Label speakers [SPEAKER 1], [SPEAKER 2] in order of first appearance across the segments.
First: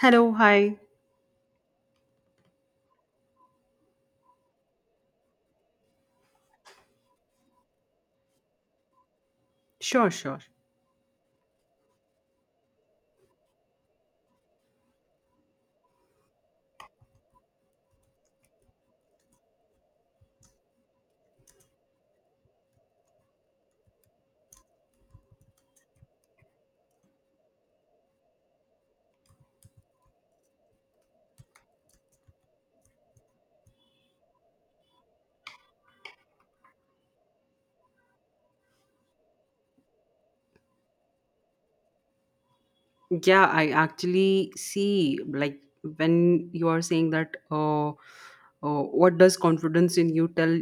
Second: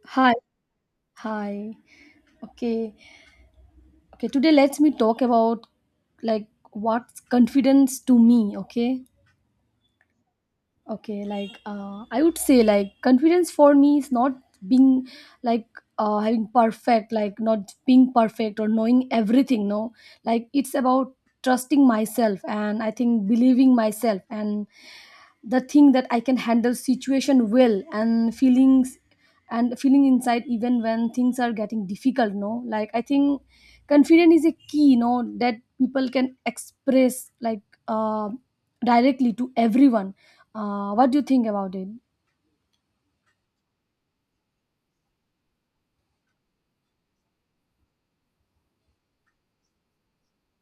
[SPEAKER 1] Hello,
[SPEAKER 2] Hi,
[SPEAKER 1] hi.
[SPEAKER 2] hi. Okay, okay. Today, let's me talk about like what's confidence to me. Okay,
[SPEAKER 1] Sure, sure.
[SPEAKER 2] okay. I would say confidence for me is not being like having perfect, not being perfect or knowing everything. No, like it's about trusting myself, and I think believing myself and the thing that I can handle situation well, and feeling inside even when things are getting difficult. No, like I think confidence is a key, no, that people can express, like uh, directly to everyone. What do you think about it?
[SPEAKER 1] Yeah, I actually see like when you are saying that what does confidence in you tell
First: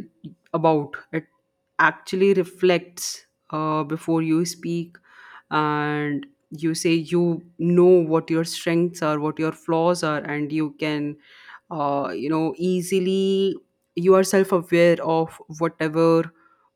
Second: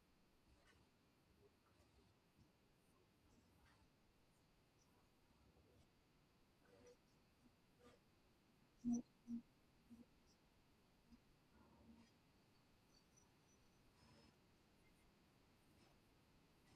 [SPEAKER 1] about? It actually reflects before you speak and you say you know what your strengths are, what your flaws are, and you can you know easily, you are self-aware of whatever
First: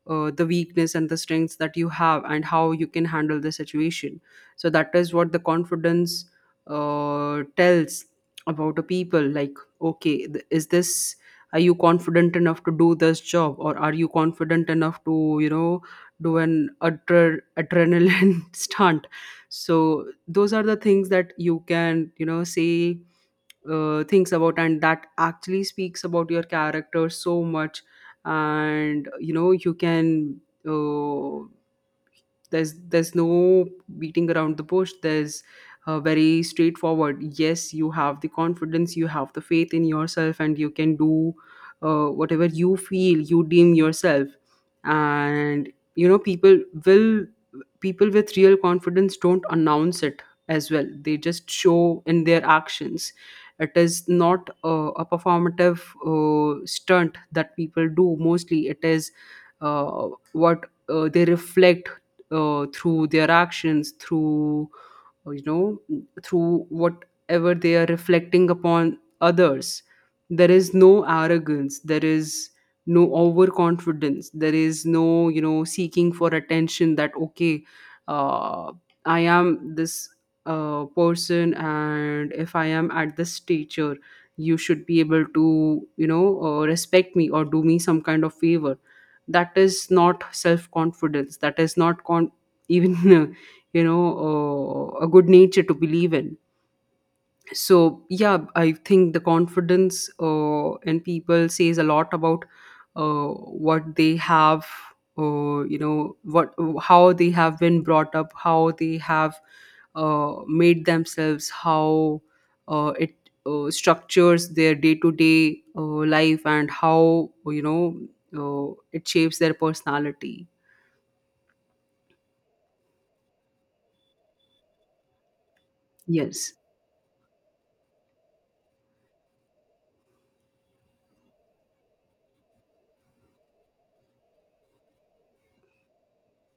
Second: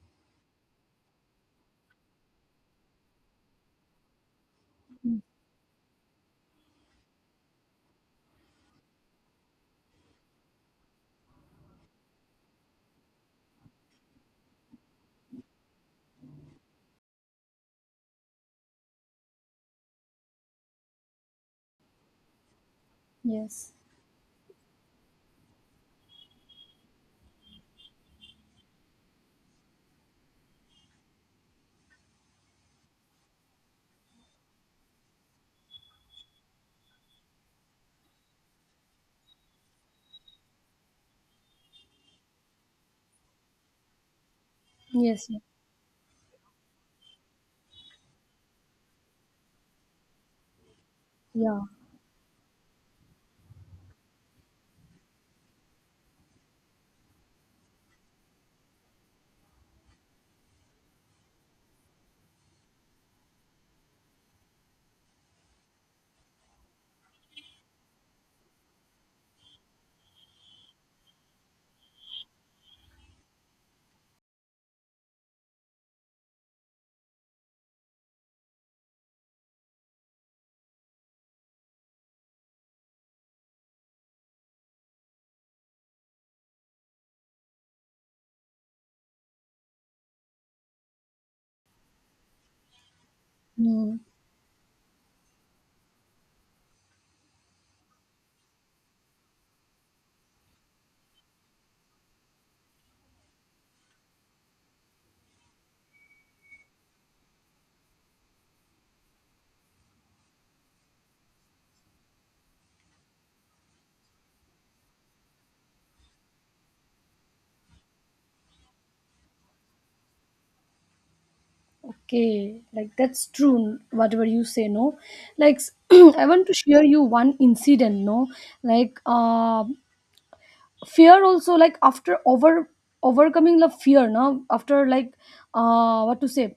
[SPEAKER 1] the weakness and the strengths that you have and how you can handle the situation. So that is what the confidence tells about a people, like okay, is this, are you confident enough to do this job, or are you confident enough to you know do an adrenaline stunt. So those are the things that you can you know say
[SPEAKER 2] Yes,
[SPEAKER 1] thinks about, and that actually speaks about your character so much. And you know you can uh, there's no beating around the bush, there's very straightforward, yes, you have the confidence, you have the faith in yourself, and you can do whatever you feel you deem yourself.
[SPEAKER 2] yes,
[SPEAKER 1] And you know people will, people with real confidence don't announce it as well, they just
[SPEAKER 2] yeah.
[SPEAKER 1] show in their actions. It is not a performative stunt that people do mostly. It is uh, what they reflect through their actions, through you know, through whatever they are reflecting upon others. There is no arrogance, there is no overconfidence, there is no you know seeking for attention that okay, uh, I am this person, and if I am at this stature, you should be able to you know respect me or do me some kind of favor. That is not self confidence, that is not even you
[SPEAKER 2] Mm.
[SPEAKER 1] know a good nature to believe in. So yeah, I think the confidence in people says a lot about uh, what they have, you know, what, how they have been brought up, how they have made themselves, how it structures their day-to-day life, and how you know it shapes their personality.
[SPEAKER 2] Okay, like that's true, whatever you say, no. Like, I want
[SPEAKER 1] Yes.
[SPEAKER 2] to share you one incident, no. like uh, fear, also, like after overcoming the fear now, after, like what to say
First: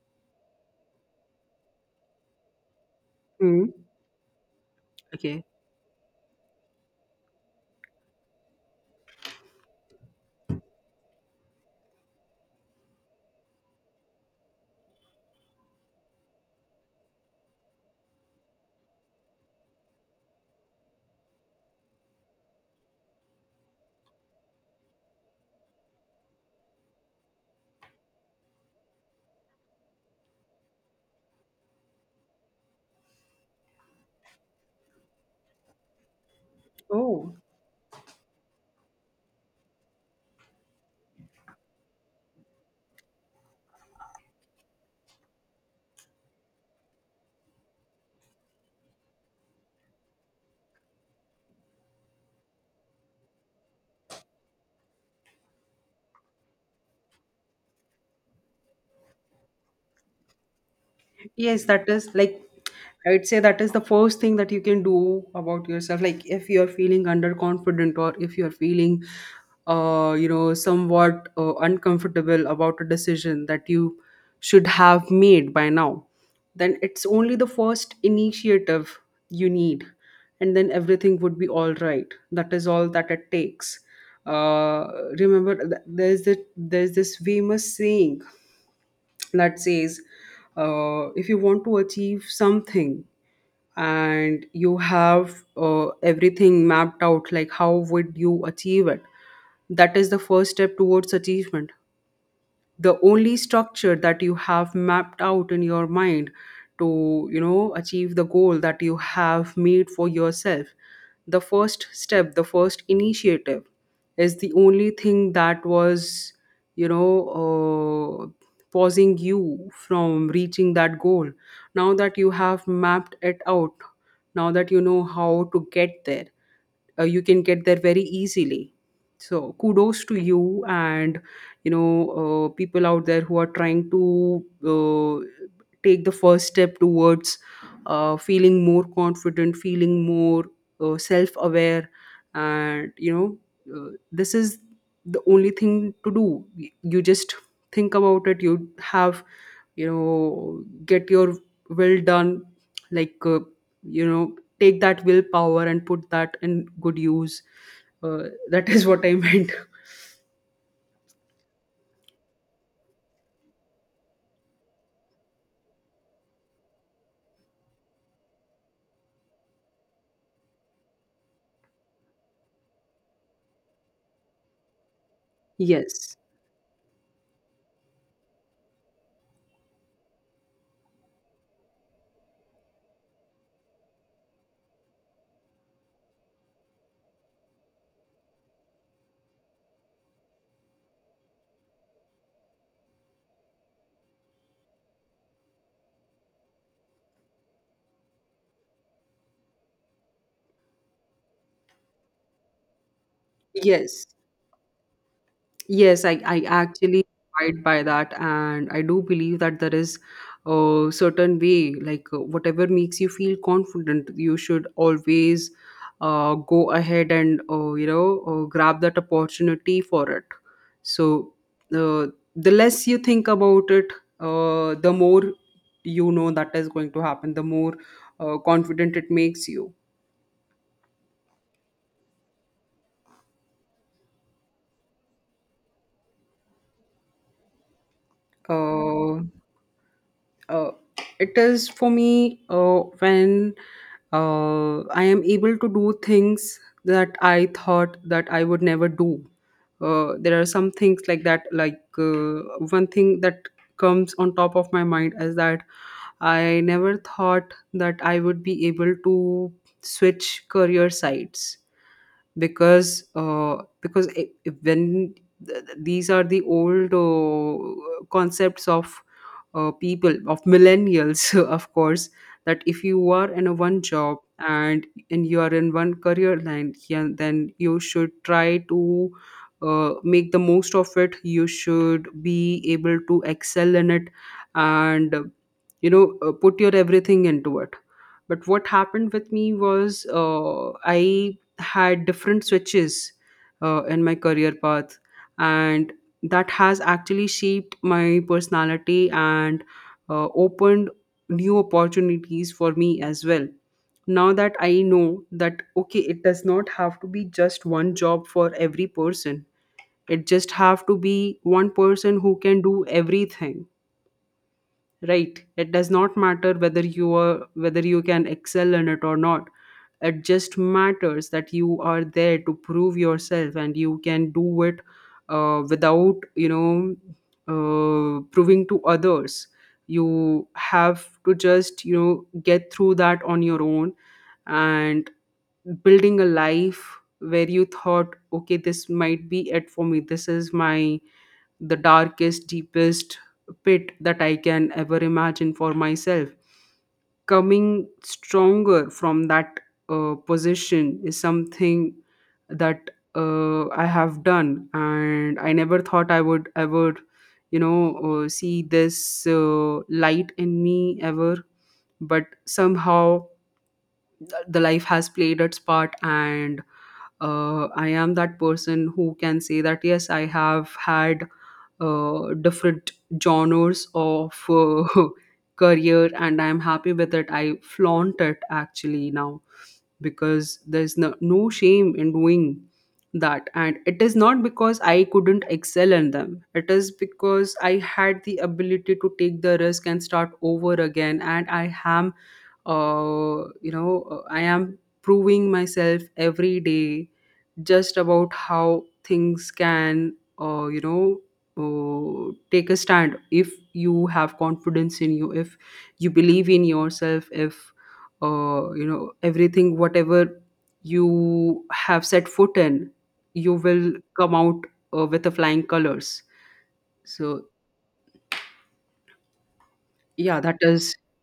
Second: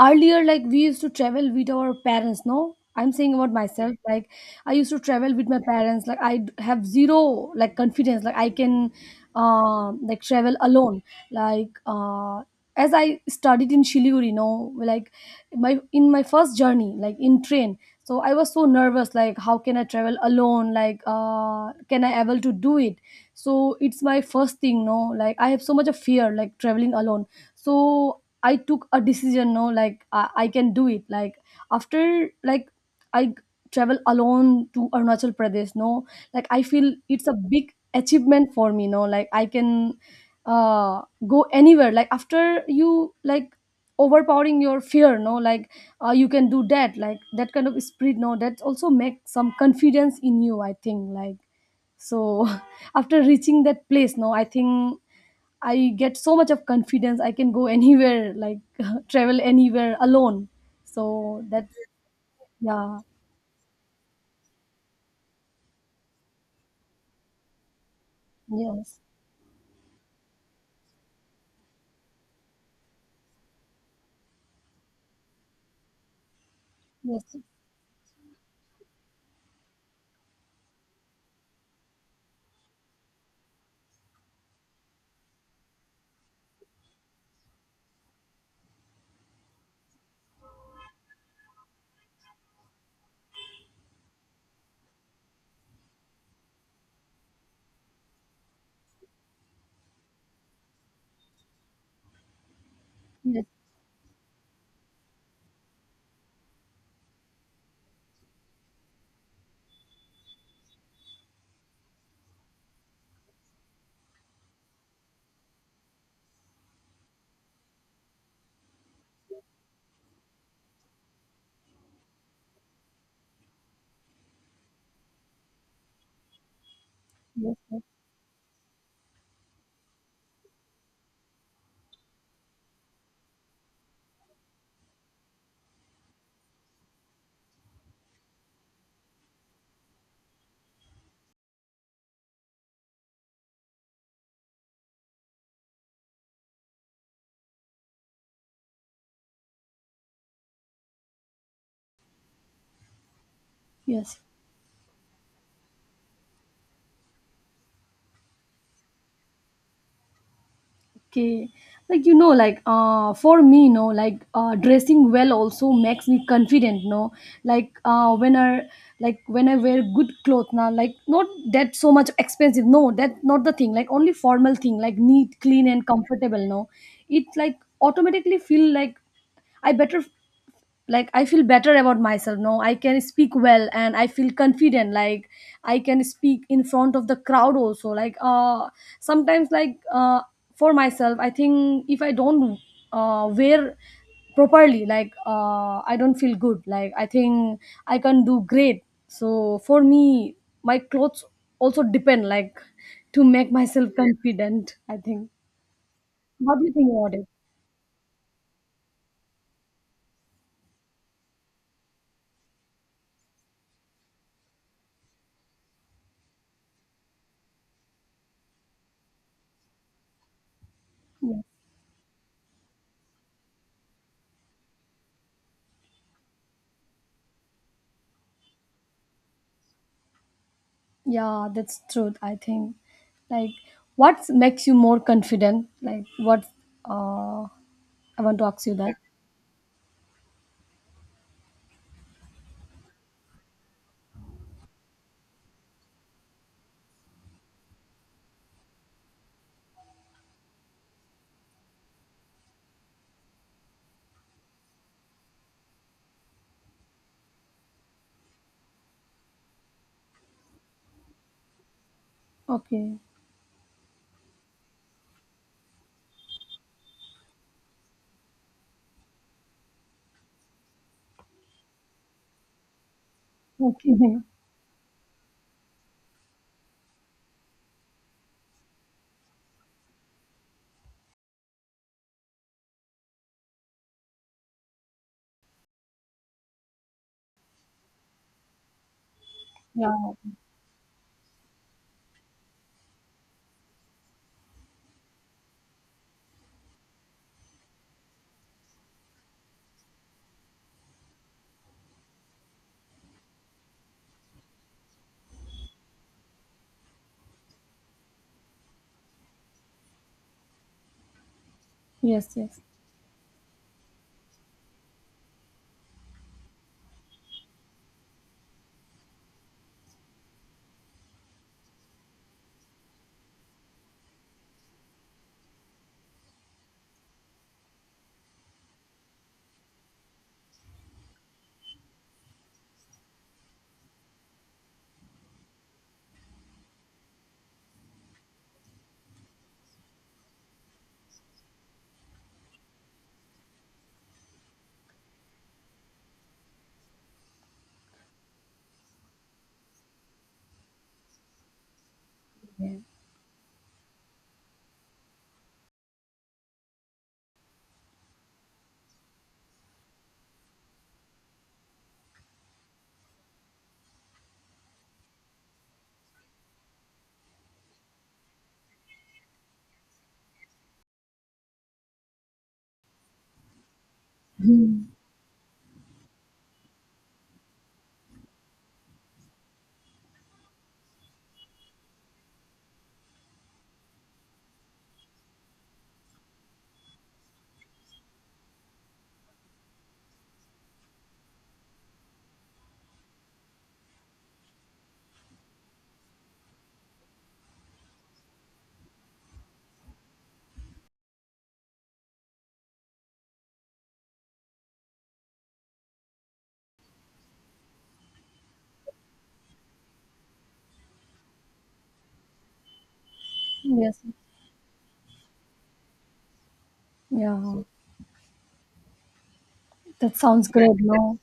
[SPEAKER 2] earlier, like we used to travel with our parents, no. I'm saying about
[SPEAKER 1] Mm.
[SPEAKER 2] myself, like I used to travel
[SPEAKER 1] Okay.
[SPEAKER 2] with my parents, like I have zero like confidence, like I can like travel alone. like uh as I studied in Shiliguri, you know, like my, in my first journey, like in train, so I was so nervous, like how can I travel alone? Like, uh, can I able to do it? So it's my first thing, no. Like I have so much of fear, like traveling alone. So I took a decision, no, like I can do it. Like, I travel alone to Arunachal Pradesh, no, like I feel it's
[SPEAKER 1] Oh.
[SPEAKER 2] a big achievement for me, no, like I can uh go anywhere. Like after you, like overpowering your fear, no, like you can do that, like that kind of spirit, no, that also make some confidence in you, I think, like. So after reaching that place, no, I think I get so much of confidence. I can go anywhere, like travel anywhere alone. So
[SPEAKER 1] Yes,
[SPEAKER 2] that,
[SPEAKER 1] that is like,
[SPEAKER 2] yeah,
[SPEAKER 1] I would say that is the first thing that you can do about yourself. Like if you're feeling underconfident, or if you're
[SPEAKER 2] yes,
[SPEAKER 1] feeling you know somewhat uncomfortable about a decision that you should have made by now, then it's only
[SPEAKER 2] yes,
[SPEAKER 1] the first initiative you need, and then everything would be all right. That is all that it takes. Uh Remember, there's this famous saying that says, if you want to achieve something and you have everything mapped out, like how would you achieve it, that is the first step towards achievement. The only
[SPEAKER 2] yes,
[SPEAKER 1] structure that you have mapped out in your mind to you know achieve the goal that you have made for yourself, the first step, the first initiative, is the only thing that was you know uh, pausing you from reaching that goal. Now that you have mapped it out, now that you know how to get there, you can
[SPEAKER 2] yes,
[SPEAKER 1] get there very easily. So kudos to you, and you know people out there who are trying to uh, take the first step towards feeling more confident, feeling more self-aware, and you know this is the only thing to do. You just think about it, you have, you know, get your will done, like you
[SPEAKER 2] yes.
[SPEAKER 1] know, take that willpower and put that in good use. uh, that is what I meant.
[SPEAKER 2] Okay, like you know, for me, no, dressing well also makes me confident. No, like uh, when I like when I wear good clothes now, like not that so much expensive. No, that not the thing. Like only formal thing, like neat, clean, and
[SPEAKER 1] Yes,
[SPEAKER 2] comfortable. No, it like automatically feel like I better, like I feel better about myself, no, I can speak well and I feel confident. Like I can speak in front of the crowd also, like sometimes, for myself, I think, if I don't wear properly, like I don't feel good, like I think I can do great. So for me, my clothes also depend, like, to make myself
[SPEAKER 1] yes.
[SPEAKER 2] confident, I think.
[SPEAKER 1] Yes, I
[SPEAKER 2] What do you think
[SPEAKER 1] actually
[SPEAKER 2] about it?
[SPEAKER 1] abide by that, and I do believe that there is a certain way, like whatever makes you feel confident, you should always go ahead and you know grab that opportunity for it. So
[SPEAKER 2] Yeah.
[SPEAKER 1] uh, the less you think about it, the more you know that is going to happen, the more confident it makes you.
[SPEAKER 2] Yeah, that's truth. I think, like, what makes you more confident? Like, what? Uh, I want to ask you that.
[SPEAKER 1] Uh, uh, it is for me when I am able to do things that I thought that I would never do. There are some things like that. Like one thing that comes on top of my mind is that I never thought that I would be able to switch career sites
[SPEAKER 2] Okay.
[SPEAKER 1] because when these are the old concepts of people of millennials of course, that if you are in a one
[SPEAKER 2] Okay.
[SPEAKER 1] job and you are in one career line, yeah, then you should try to make the most of it, you should be able to excel in it, and you know put your everything into it. But what happened with me was,
[SPEAKER 2] Yeah.
[SPEAKER 1] I had different switches in my career path, and that has actually shaped my personality, and opened new opportunities for me as well. Now that I know that okay, it does not have to be just one job for every person, it just have to be one person who
[SPEAKER 2] Yes. Yes.
[SPEAKER 1] can do everything. Right, it does not matter whether you are, whether you can excel in it or not, it just matters that you are there to prove yourself and you can do it without you know proving to others. You have to just you know get through that on your own, and building a life where you thought okay, this might be it for me, this is my, the darkest, deepest pit that I can ever imagine for myself. Coming stronger from that position is something
[SPEAKER 2] Yeah.
[SPEAKER 1] that I have done, and I never thought I would ever, you know, see this light in me ever. But somehow, the life has played its part, and I am that person who can say that yes, I have had different genres of career, and I'm happy with it, I flaunt it actually now because there's no, no shame in doing that, and it is not because I couldn't excel in them, it is because I had the ability to take the risk and start over again, and I am you know I am proving myself every day just about how things can you know take a stand. If you have confidence in you, if you believe in yourself, if you know everything, whatever you have set foot in, you will
[SPEAKER 2] Yes.
[SPEAKER 1] come out with the flying colors. So
[SPEAKER 2] Yeah. That
[SPEAKER 1] yeah,
[SPEAKER 2] sounds
[SPEAKER 1] that
[SPEAKER 2] great.
[SPEAKER 1] is,
[SPEAKER 2] No.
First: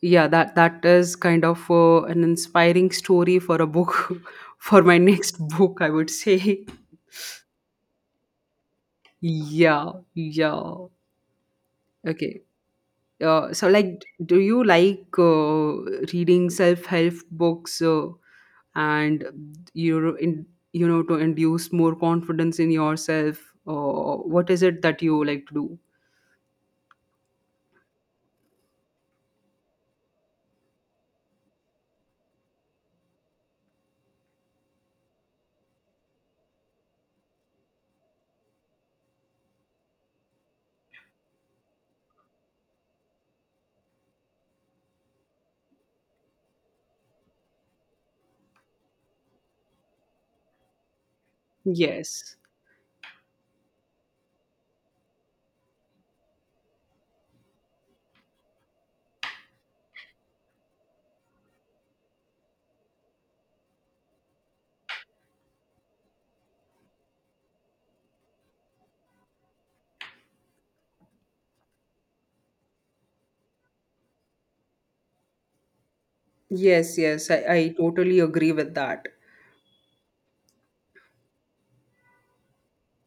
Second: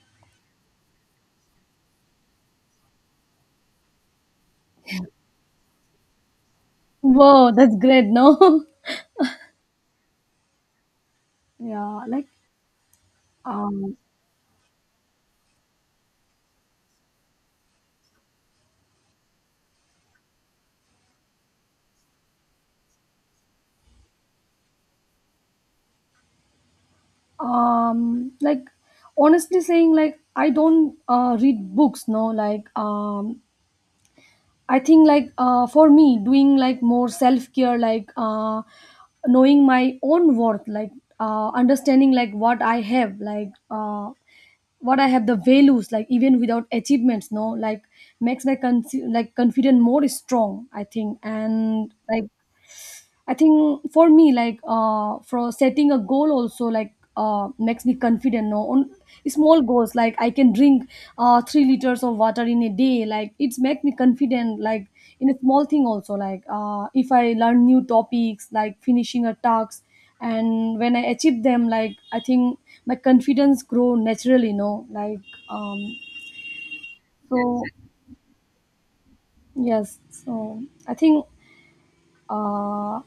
[SPEAKER 1] yeah, that is kind of an inspiring story for a book, for my next book I would say.
[SPEAKER 2] Whoa, that's great. No.
[SPEAKER 1] Yeah, yeah.
[SPEAKER 2] yeah.
[SPEAKER 1] Okay. So, like,
[SPEAKER 2] Um,
[SPEAKER 1] do you like reading self-help books and you in, you know, to induce more confidence in yourself? Or what is it that you like to do?
[SPEAKER 2] like honestly saying, like, I don't read books. No, like, I think for me doing like more self care, knowing my own worth, understanding like what I have, what I have the values like even without achievements, no, like makes my like confident more strong, I think. And like
[SPEAKER 1] Yes,
[SPEAKER 2] I think for me, for setting a goal also, makes me confident. No, on small goals, like I can drink 3 liters of water in a day. Like it's make me confident. In a small thing also, if I learn new topics, like finishing a task, and when I achieve them, like I think my confidence grow naturally. No, um,
[SPEAKER 1] yes, yes. I,
[SPEAKER 2] so
[SPEAKER 1] I totally agree with that.
[SPEAKER 2] yes. So I think uh,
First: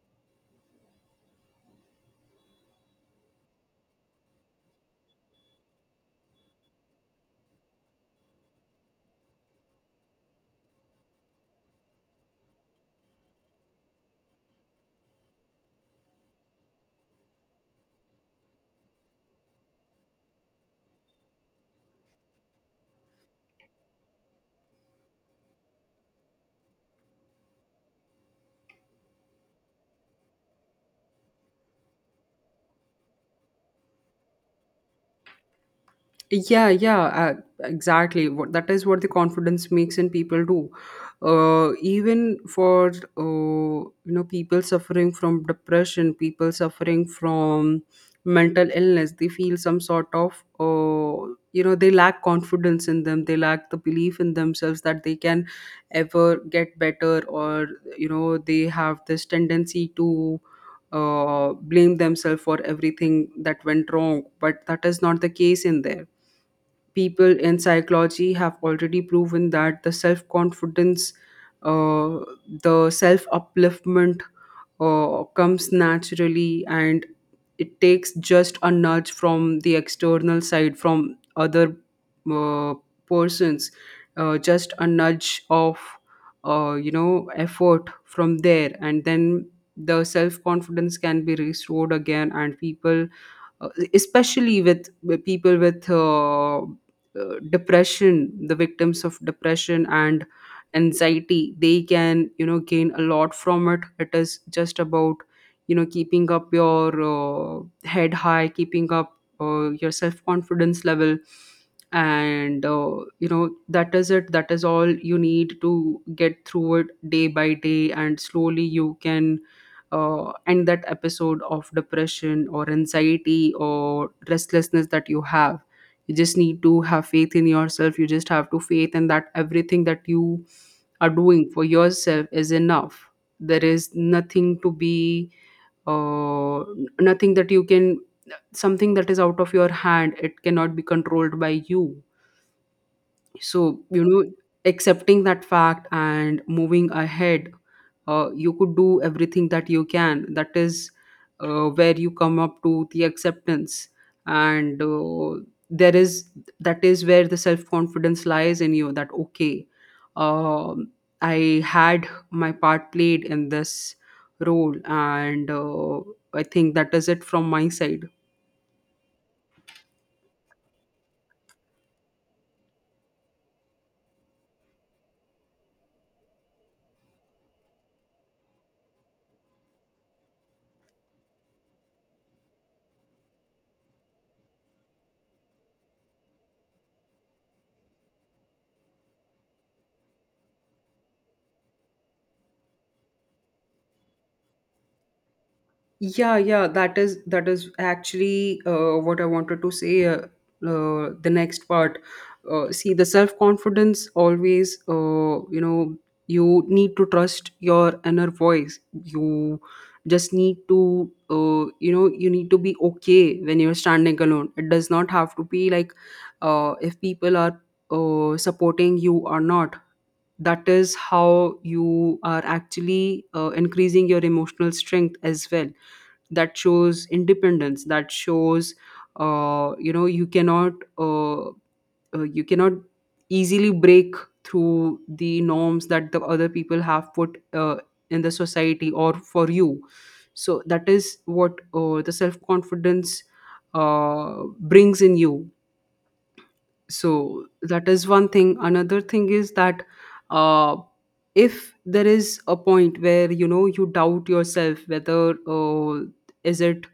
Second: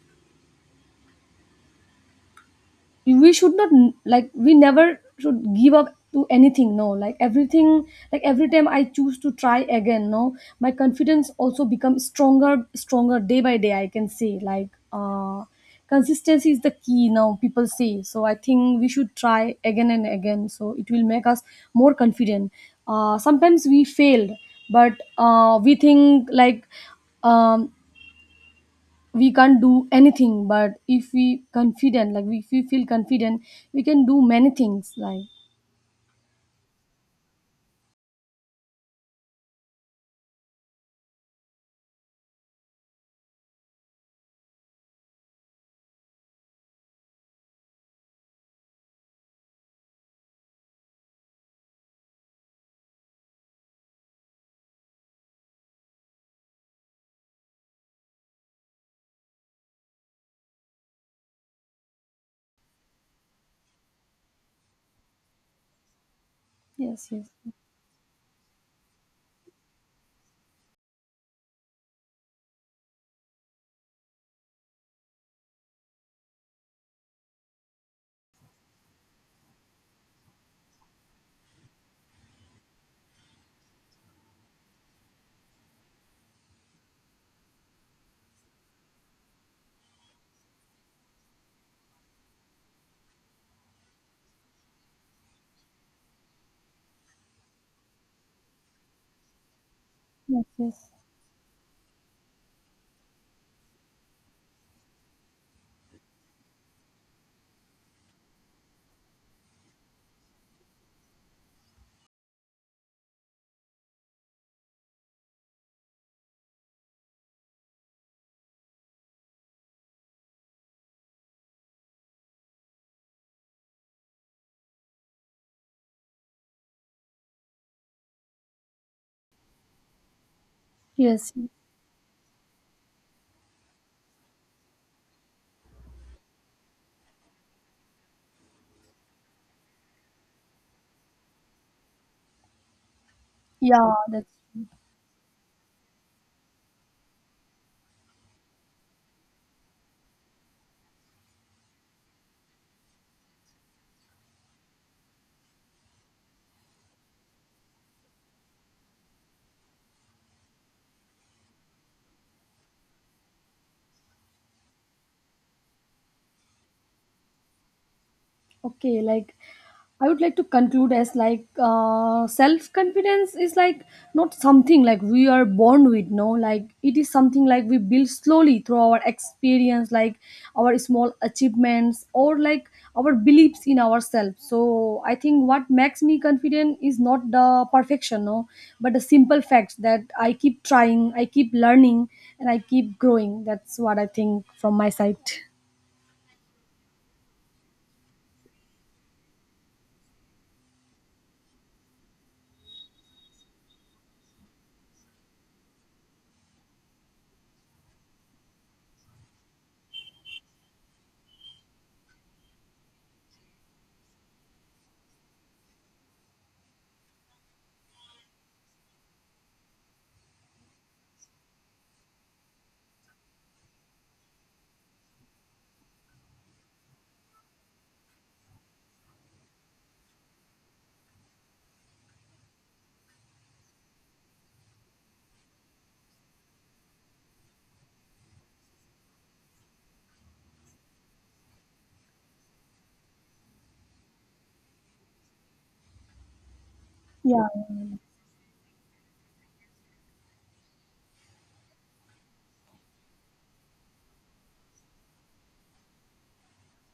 [SPEAKER 2] we should not like we never should give up to anything, no, like everything. Like every time I choose to try again, no, my confidence also becomes stronger day by day, I can say, consistency is the key now, people say. So I think we should try again and again, so it will make us more confident. Uh, sometimes we failed, but we think um we can't do anything. But if we confident, like if we feel confident, we can do many things, like.
[SPEAKER 1] Yeah, yeah, exactly. What, that is what the confidence makes in people do. Even for you know people suffering from depression, people suffering from mental illness, they feel some sort of you know, they lack confidence in them. They lack the belief in themselves that they can ever get better, or you know they have this tendency to blame themselves for everything that went wrong. But that is not the case in there.
[SPEAKER 2] Yes, yes,
[SPEAKER 1] People in psychology have already proven that the self confidence, uh, the self upliftment comes naturally, and it takes just a nudge from the external side, from other uh, persons, just a nudge of, you know, effort from there. And then the self confidence can be restored again, and people, uh, especially with, people with depression, the victims of depression and
[SPEAKER 2] yes, yes,
[SPEAKER 1] anxiety, they can you know gain a lot from it. It is just about you know keeping up your head high, keeping up your self confidence level, and you know that is it, that is all you need to get through it day by day, and slowly you can end that episode of depression or anxiety or restlessness that you have. You just need to have faith in yourself, you just have to faith in that everything that you are
[SPEAKER 2] yes.
[SPEAKER 1] doing for yourself is enough. There is nothing to be uh, nothing that you can, something that is out of your hand, it cannot be controlled by you. So
[SPEAKER 2] Yeah,
[SPEAKER 1] you know,
[SPEAKER 2] that's
[SPEAKER 1] accepting that fact and moving ahead, you could do everything that you can, that is where you come up to the acceptance, and there is, that is where the self confidence lies in you, that okay, um, I had my part played in this role, and I think that is it from my side.
[SPEAKER 2] okay. Like I would like to conclude as like, self confidence is like not something like we are born with, no, like it is something like we build slowly through our experience, like our small achievements or like our beliefs in ourselves. So I think what makes me confident is not the perfection, no, but the simple fact that I keep trying, I keep learning, and I keep growing. That's what I think from my side.
[SPEAKER 1] Yeah, yeah, that is, that is actually what I wanted to say. The next part, see, the self confidence always, you know, you need to trust your inner voice. You just need to, you know, you need to be okay when you're standing alone. It does not have to be like if people are supporting you or not. That is how you are actually increasing your emotional strength as well. That shows independence, that shows you know, uh, uh, you cannot easily break through the norms that the other people have put in the society or for you. So that is what the self confidence brings in you. So
[SPEAKER 2] Yeah.
[SPEAKER 1] that is one thing. Another thing is that uh, if there is a point where you know you doubt yourself, whether is it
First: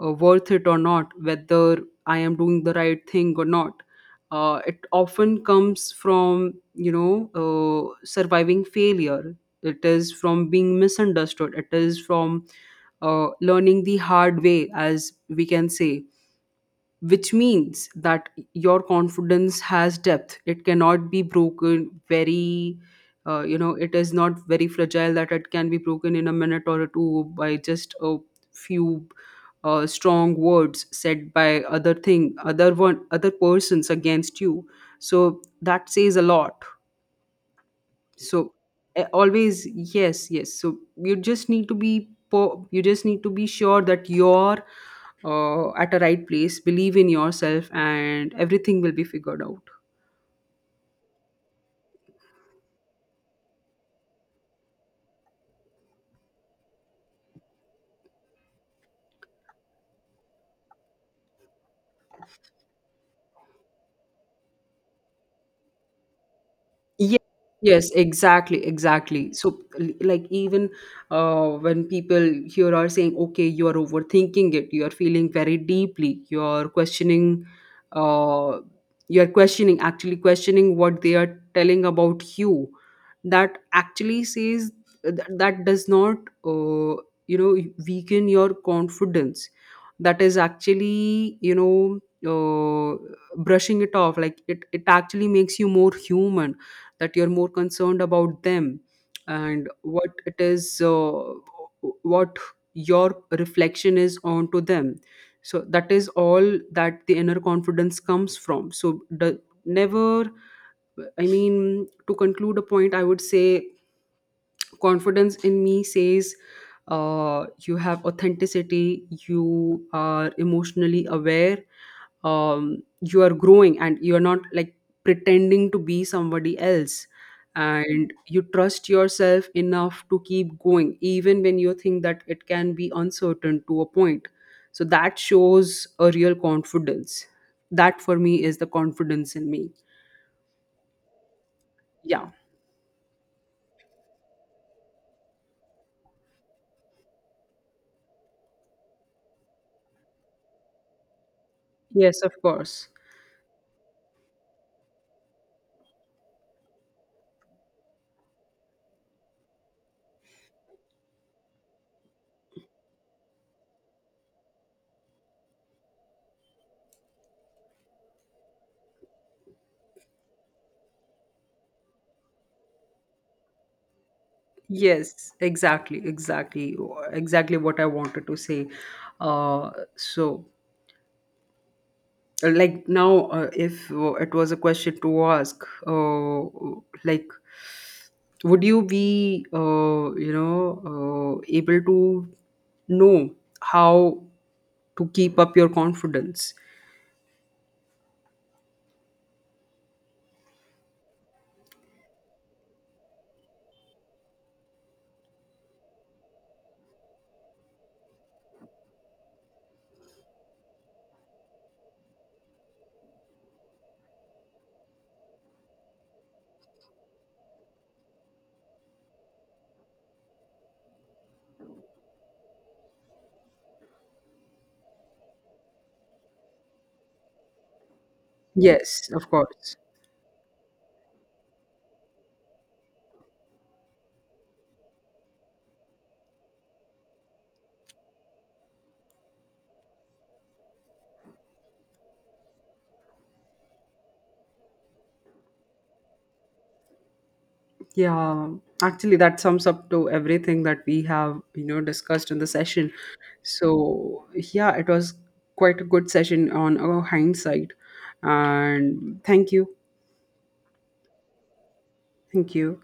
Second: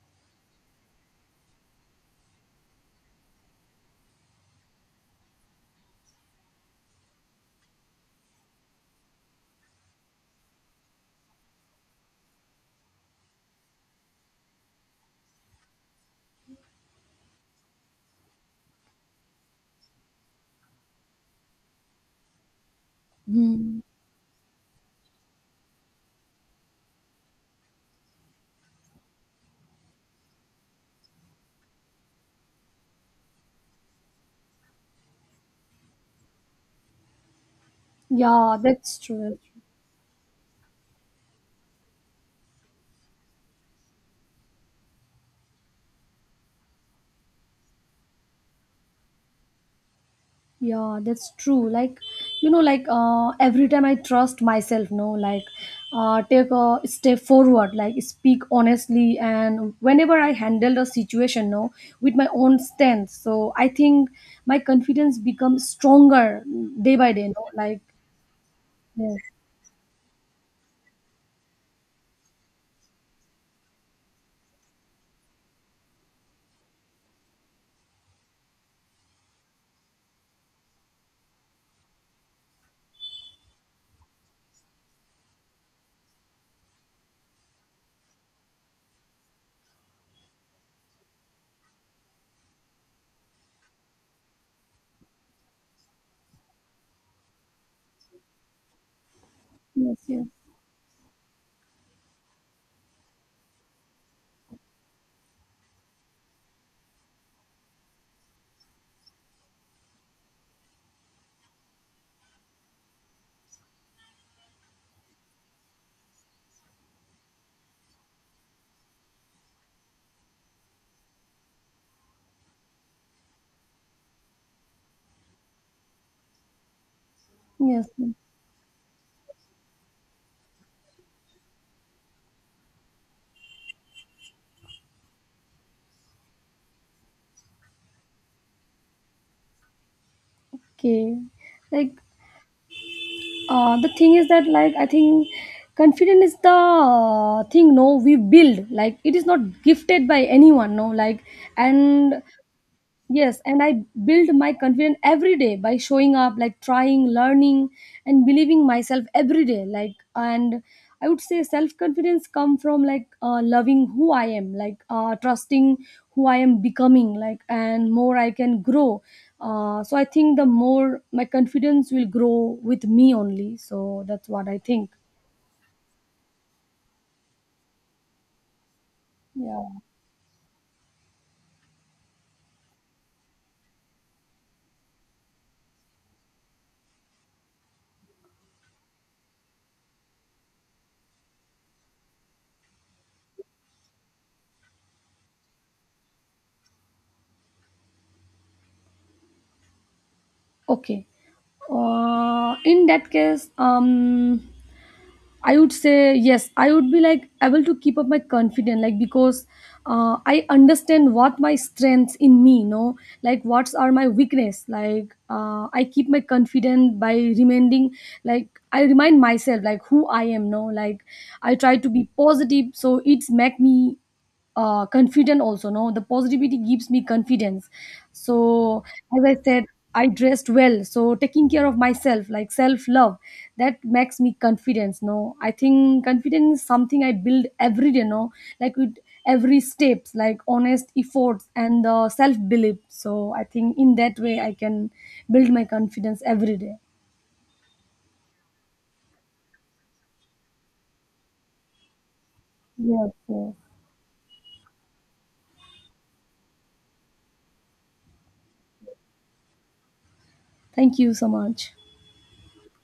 [SPEAKER 1] worth it or not, whether I am doing the right thing or not. It often comes from, you know, surviving failure. It is from being misunderstood. It is from learning the hard way, as we can say, which means that your confidence has depth, it cannot be broken very you know,
[SPEAKER 2] Hmm.
[SPEAKER 1] it is not very fragile that it can be broken in a minute or two by just a few strong words said by other thing, other one, other persons against you. So that says a lot. So
[SPEAKER 2] Yeah, that's true.
[SPEAKER 1] always, yes yes, so you just need to be you just need to be sure that you're at a right place, believe in yourself, and everything will be figured out.
[SPEAKER 2] Yeah, that's true. Like, you know, every time I trust myself, no, like take a step forward, like speak honestly, and whenever I handle the situation, no, with my own strength. So I think my confidence becomes stronger day by
[SPEAKER 1] Yes,
[SPEAKER 2] day, no, like.
[SPEAKER 1] yes, exactly,
[SPEAKER 2] Yes,
[SPEAKER 1] exactly. So, like, even when people here are saying, okay, you are overthinking it, you are feeling very deeply, uh, you are questioning, actually questioning what they are telling about you, that actually says that does not, uh, you know, weaken your confidence. That is actually, you know, uh, brushing it off. Like, it actually makes you more human, that you're more concerned about them and
[SPEAKER 2] yes,
[SPEAKER 1] what
[SPEAKER 2] yes,
[SPEAKER 1] it is, what your reflection is onto them. So that is all that the inner confidence comes from. So the, never, I mean, to conclude a point, I would say confidence in me says you have authenticity, you are emotionally aware, you are growing and you're not like pretending to be somebody else,
[SPEAKER 2] yes. Yes.
[SPEAKER 1] and you trust yourself enough to keep going even when you think that it can be uncertain to a point. So that shows a real confidence. That for me is the confidence in me.
[SPEAKER 2] Okay, like
[SPEAKER 1] Yeah.
[SPEAKER 2] the thing is that, like I think confidence is the thing, no, we build, like it is not gifted by anyone, no, like.
[SPEAKER 1] Yes,
[SPEAKER 2] And
[SPEAKER 1] of course.
[SPEAKER 2] yes, and I build my confidence every day by showing up, like trying, learning, and believing myself every day. Like, and I would say self confidence come from loving who I am, trusting who I am becoming, like, and more I can grow. So I think the more my confidence will grow with me only. So that's what I think.
[SPEAKER 1] Yes, exactly, exactly, exactly what I wanted to say.
[SPEAKER 2] Yeah.
[SPEAKER 1] Uh, so like now, if it was a question to ask, uh, like, would you be you know able to know how to keep up your confidence?
[SPEAKER 2] Okay. In that case, I would say yes. I would be like able to keep up my confidence, like because I understand what my strengths in me, you know, like what are my weakness. I keep my confidence by reminding, like I remind myself, like who I am, no, like I try to be positive, so it's make me confident also, no, the positivity gives me confidence. So,
[SPEAKER 1] Yes,
[SPEAKER 2] as
[SPEAKER 1] of
[SPEAKER 2] I said,
[SPEAKER 1] course.
[SPEAKER 2] I dressed well, so taking care of myself like self love, that makes me confidence, no. I think confidence is something I build every day, no, like with every steps, like honest efforts and self belief. So I think in that way I can build my confidence every day.
[SPEAKER 1] Yeah, actually that sums up to everything that we have you know discussed in the session.
[SPEAKER 2] Yeah, yeah.
[SPEAKER 1] So yeah, it was quite a good session on our hindsight. And thank you.
[SPEAKER 2] Thank you so much.
[SPEAKER 1] Thank you.